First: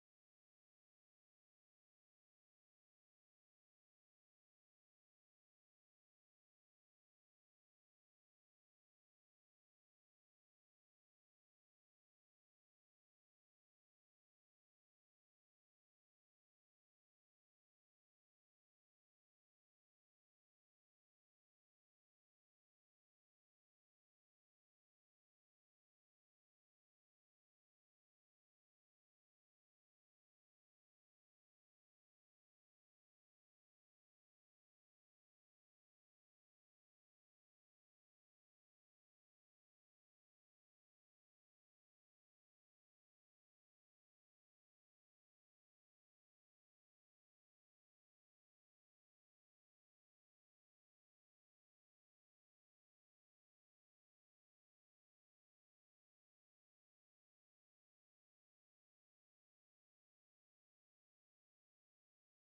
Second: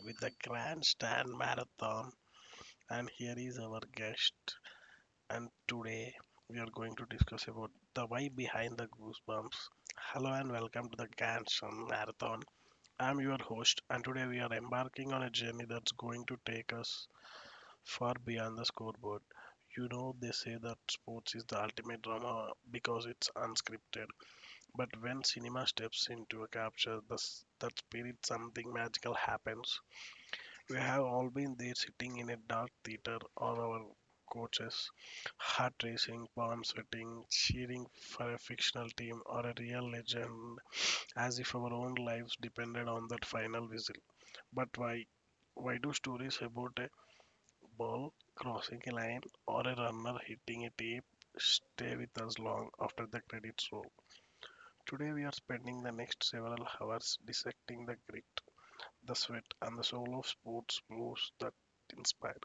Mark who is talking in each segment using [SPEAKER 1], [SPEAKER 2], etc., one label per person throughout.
[SPEAKER 1] with the Grandstand Marathon, and here is our guest. And today we are going to discuss about the why behind the goosebumps. Hello, and welcome to the Grandstand Marathon. I'm your host, and today we are embarking on a journey that's going to take us far beyond the scoreboard. You know, they say that sports is the ultimate drama because it's unscripted. But when cinema steps in to capture that spirit, something magical happens. We have all been there sitting in a dark theater or our coaches, heart racing, palm sweating, cheering for a fictional team or a real legend, as if our own lives depended on that final whistle. But why? Why do stories about a ball crossing a line or a runner hitting a tape stay with us long after the credits roll? Today we are spending the next several hours dissecting the grit, the sweat, and the soul of sports moves that inspire.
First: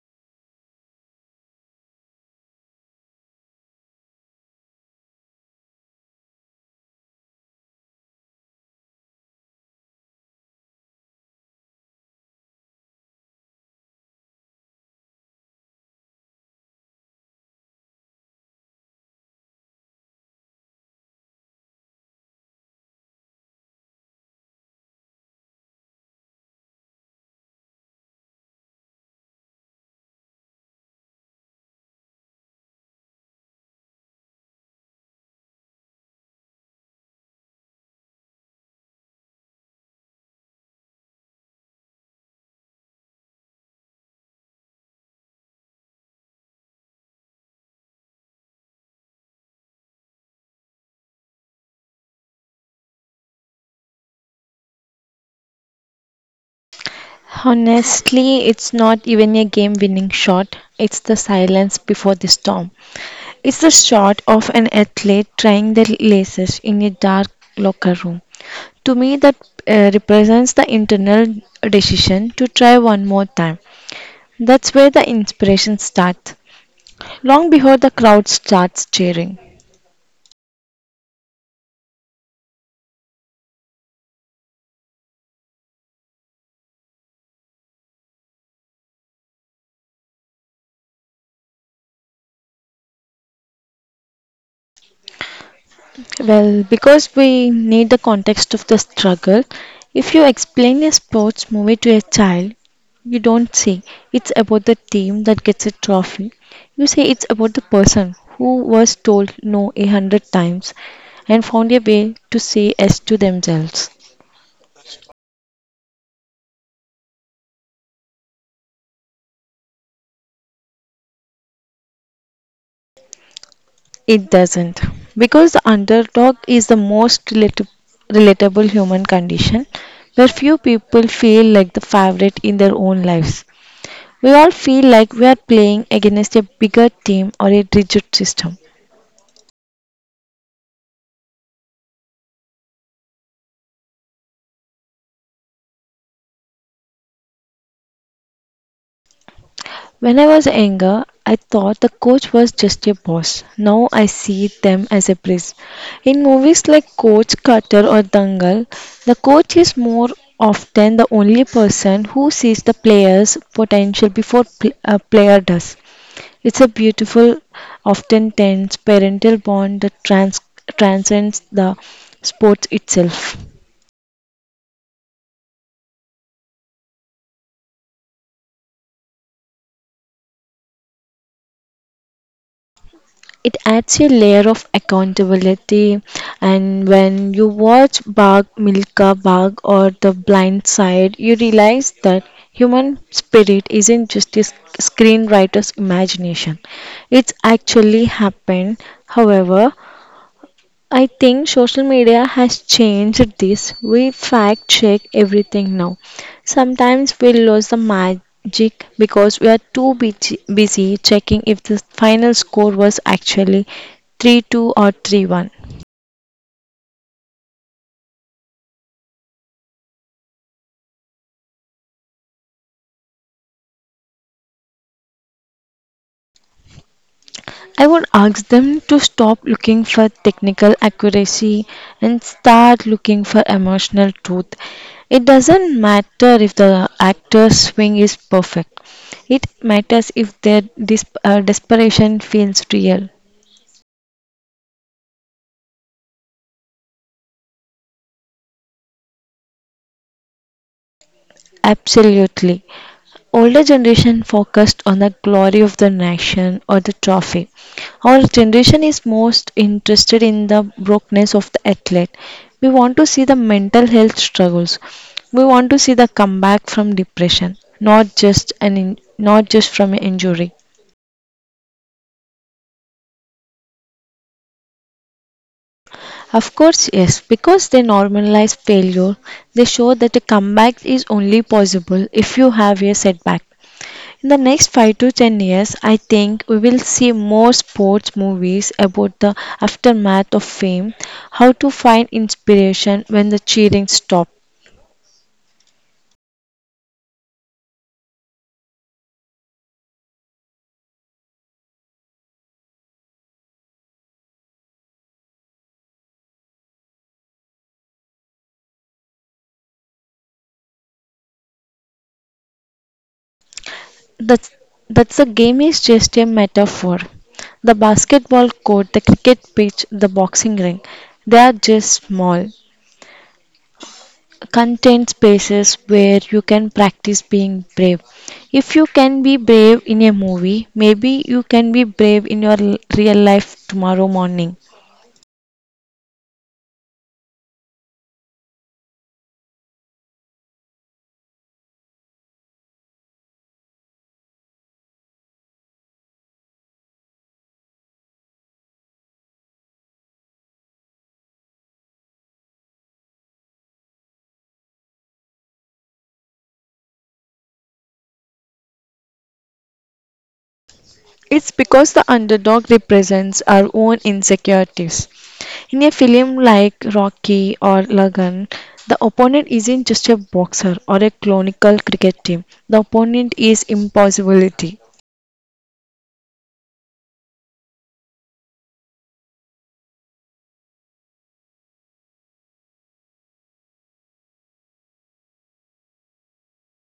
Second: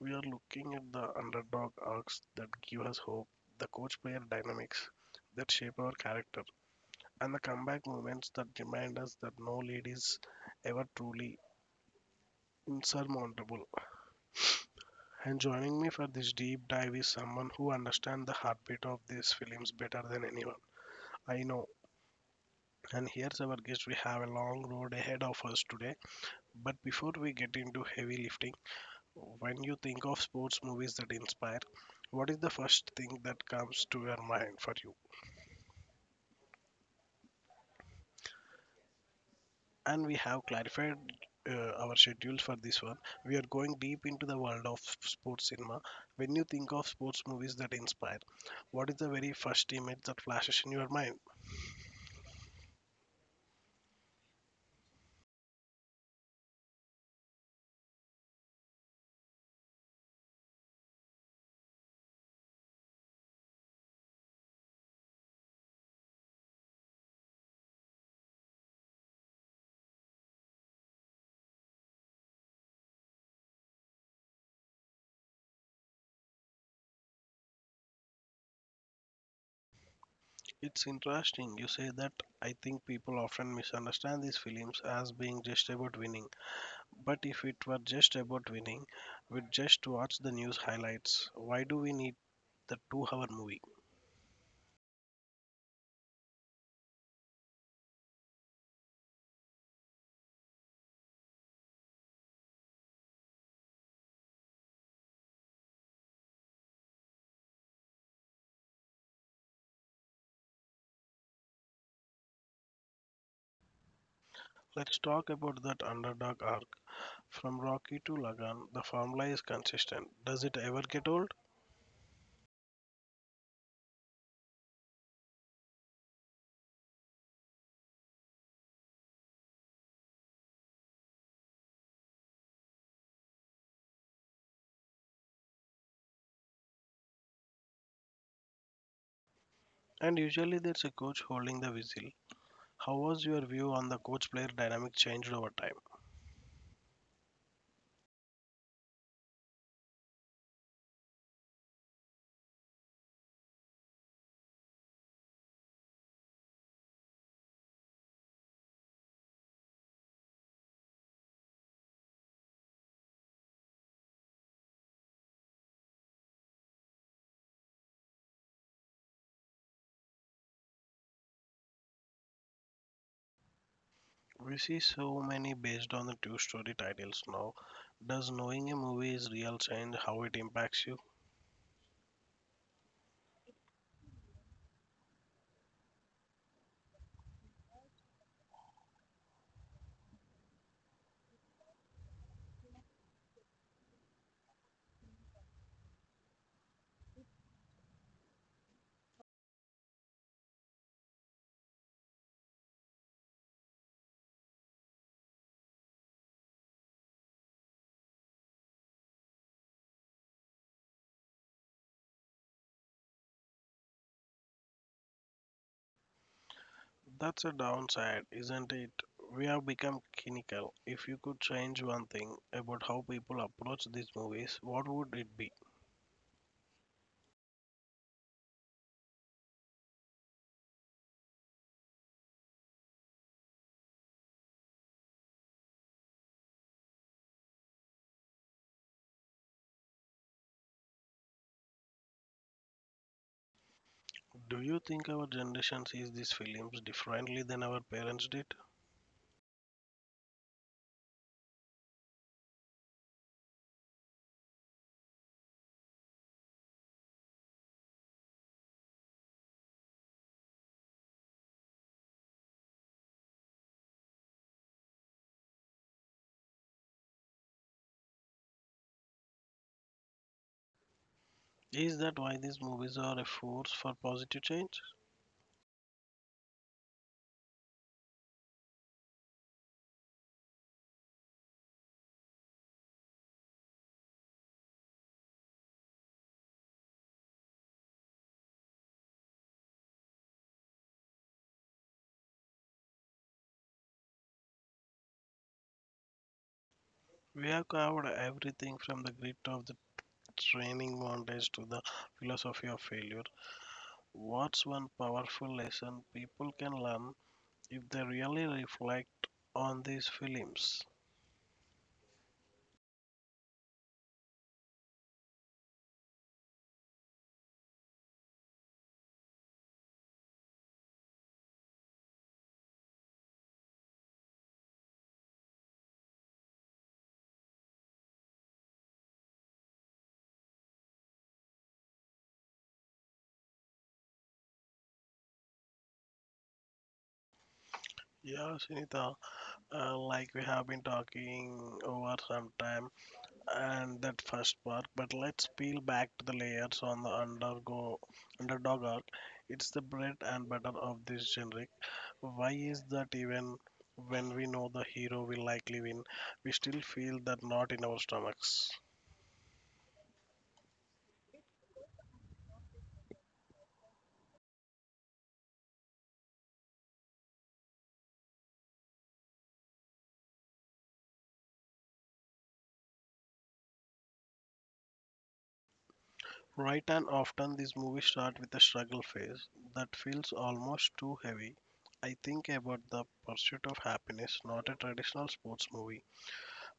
[SPEAKER 1] We are looking at the underdog arcs that give us hope, the coach player dynamics that shape our character, and the comeback moments that remind us that no lead is ever truly insurmountable. And joining me for this deep dive is someone who understands the heartbeat of these films better than anyone I know. And here's our guest. We have a long road ahead of us today. But before we get into heavy lifting, when you think of sports movies that inspire, what is the first thing that comes to your mind for you? And we have clarified our schedules for this one. We are going deep into the world of sports cinema. When you think of sports movies that inspire, what is the very first image that flashes in your mind?
[SPEAKER 2] Honestly, it's not even a game winning shot. It's the silence before the storm. It's the shot of an athlete trying their laces in a dark locker room. To me, that represents the internal decision to try one more time. That's where the inspiration starts, long before the crowd starts cheering.
[SPEAKER 1] It's interesting you say that. I think people often misunderstand these films as being just about winning. But if it were just about winning, we'd just watch the news highlights. Why do we need the 2 hour movie?
[SPEAKER 2] Well, because we need the context of the struggle, if you explain a sports movie to a child, you don't say it's about the team that gets a trophy. You say it's about the person who was told no 100 times and found a way to say yes to themselves.
[SPEAKER 1] Let's talk about that underdog arc. From Rocky to Lagan, the formula is consistent. Does it ever get old?
[SPEAKER 2] It doesn't. Because the underdog is the most relatable human condition where few people feel like the favorite in their own lives. We all feel like we are playing against a bigger team or a rigid system.
[SPEAKER 1] And usually there's a coach holding the whistle. How was your view on the coach player dynamic changed over time?
[SPEAKER 2] When I was younger, I thought the coach was just a boss. Now I see them as a place. In movies like Coach, Cutter, or Dangal, the coach is more often the only person who sees the player's potential before a player does. It's a beautiful, often tense parental bond that transcends the sport itself.
[SPEAKER 1] We see so many based on the two-story titles now. Does knowing a movie is real change how it impacts you?
[SPEAKER 2] It adds a layer of accountability, and when you watch Bag Milka Bag or The Blind Side, you realize that human spirit isn't just a screenwriter's imagination, it's actually happened. However, I think social media has changed this. We fact check everything now. Sometimes we lose the magic because we are too busy checking if the final score was actually 3-2 or 3-1.
[SPEAKER 1] That's a downside, isn't it? We have become cynical. If you could change one thing about how people approach these movies, what would it be?
[SPEAKER 2] I would ask them to stop looking for technical accuracy and start looking for emotional truth. It doesn't matter if the actor's swing is perfect, it matters if their desperation feels real.
[SPEAKER 1] Do you think our generation sees these films differently than our parents did?
[SPEAKER 2] Absolutely. Older generation focused on the glory of the nation or the trophy. Our generation is most interested in the brokenness of the athlete. We want to see the mental health struggles. We want to see the comeback from depression, not just from an injury.
[SPEAKER 1] Is that why these movies are a force for positive change?
[SPEAKER 2] Of course, yes, because they normalize failure, they show that a comeback is only possible if you have a setback. In the next 5 to 10 years, I think we will see more sports movies about the aftermath of fame, how to find inspiration when the cheering stops.
[SPEAKER 1] We have covered everything from the grit of the training montage to the philosophy of failure. What's one powerful lesson people can learn if they really reflect on these films?
[SPEAKER 2] That's, that's the game is just a metaphor. The basketball court, the cricket pitch, the boxing ring, they are just small, contained spaces where you can practice being brave. If you can be brave in a movie, maybe you can be brave in your real life tomorrow morning.
[SPEAKER 1] Yeah, Sunita, like we have been talking over some time and that first part, but let's peel back to the layers on the undergo underdog arc. It's the bread and butter of this generic. Why is that even when we know the hero will likely win, we still feel that knot in our stomachs?
[SPEAKER 2] It's because the underdog represents our own insecurities. In a film like Rocky or Lagan, the opponent isn't just a boxer or a clonical cricket team. The opponent is impossibility.
[SPEAKER 1] Right, and often these movies start with a struggle phase that feels almost too heavy. I think about the Pursuit of Happiness, not a traditional sports movie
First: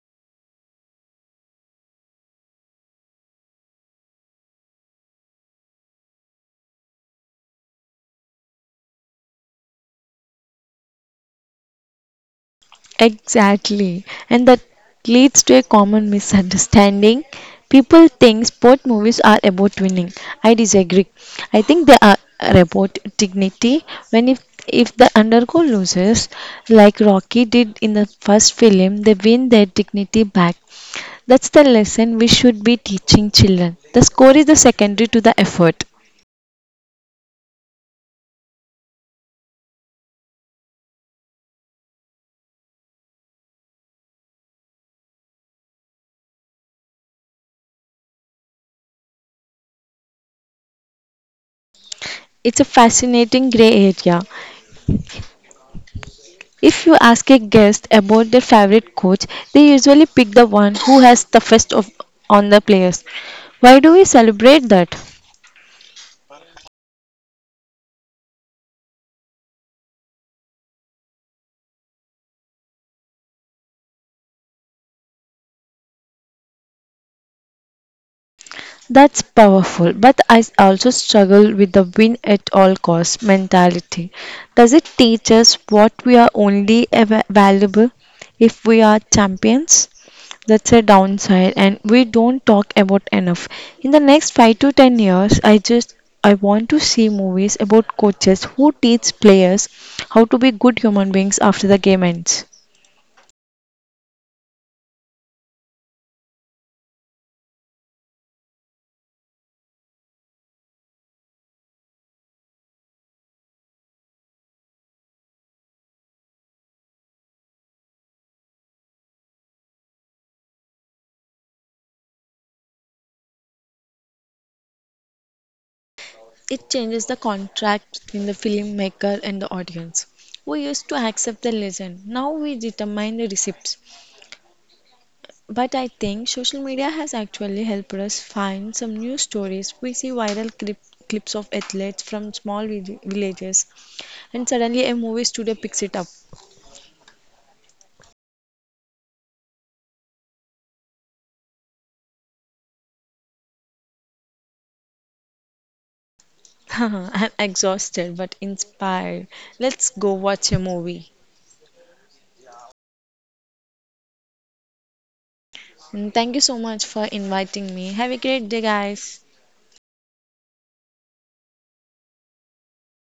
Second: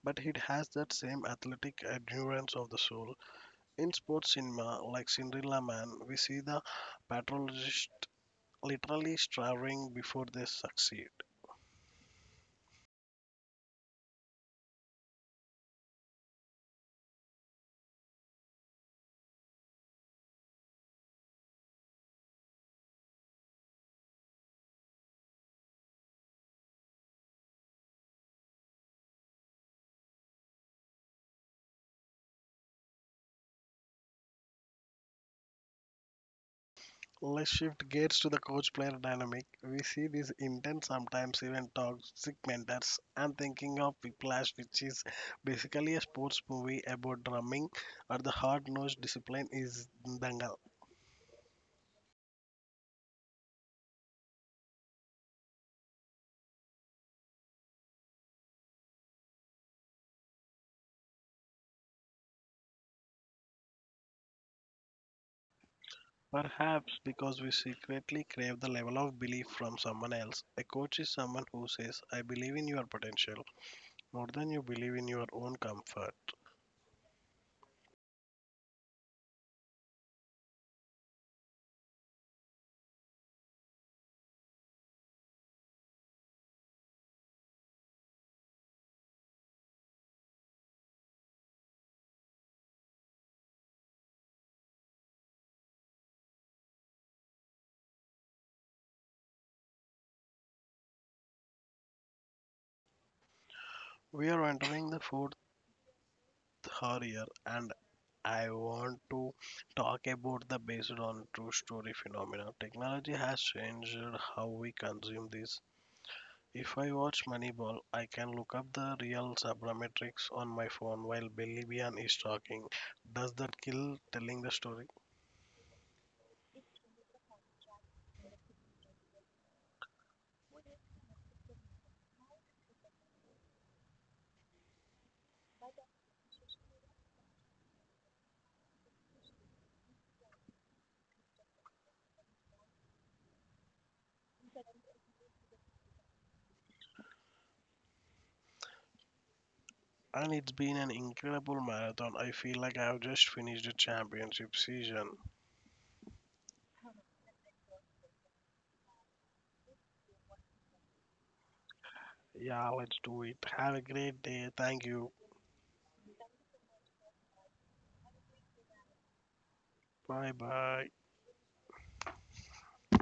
[SPEAKER 1] but it has that same athletic endurance of the soul. In sports cinema, like Cinderella Man, we see the patrologist literally striving before they succeed.
[SPEAKER 2] Exactly. And that leads to a common misunderstanding. People think sport movies are about winning. I disagree. I think they are about dignity. When if the undergo loses, like Rocky did in the first film, they win their dignity back. That's the lesson we should be teaching children. The score is the secondary to the effort.
[SPEAKER 1] Let's shift gears to the coach player dynamic. We see these intense, sometimes even toxic mentors. I'm thinking of Whiplash, which is basically a sports movie about drumming, or the hard nosed discipline is Dangal.
[SPEAKER 2] It's a fascinating gray area. If you ask a guest about their favorite coach, they usually pick the one who has the toughest on the players. Why do we celebrate that?
[SPEAKER 1] Perhaps because we secretly crave the level of belief from someone else. A coach is someone who says, I believe in your potential more than you believe in your own comfort.
[SPEAKER 2] That's powerful, but I also struggle with the win at all cost mentality. Does it teach us what we are only ever valuable if we are champions? That's a downside, and we don't talk about enough. In the next 5 to 10 years, I want to see movies about coaches who teach players how to be good human beings after the game ends.
[SPEAKER 1] We are entering the fourth year, and I want to talk about the based on true story phenomenon. Technology has changed how we consume this. If I watch Moneyball, I can look up the real sabermetrics on my phone while Billy Bean is talking. Does that kill telling the story?
[SPEAKER 2] It changes the contract between the filmmaker and the audience. We used to accept the lesson. Now we determine the receipts. But I think social media has actually helped us find some new stories. We see viral clips of athletes from small villages. And suddenly a movie studio picks it up.
[SPEAKER 1] And it's been an incredible marathon. I feel like I've just finished a championship season.
[SPEAKER 2] I'm exhausted but inspired. Let's go watch a movie.
[SPEAKER 1] Yeah, let's do it. Have a great day. Thank you.
[SPEAKER 2] And thank you so much for inviting me. Have a great day, guys.
[SPEAKER 1] Bye bye.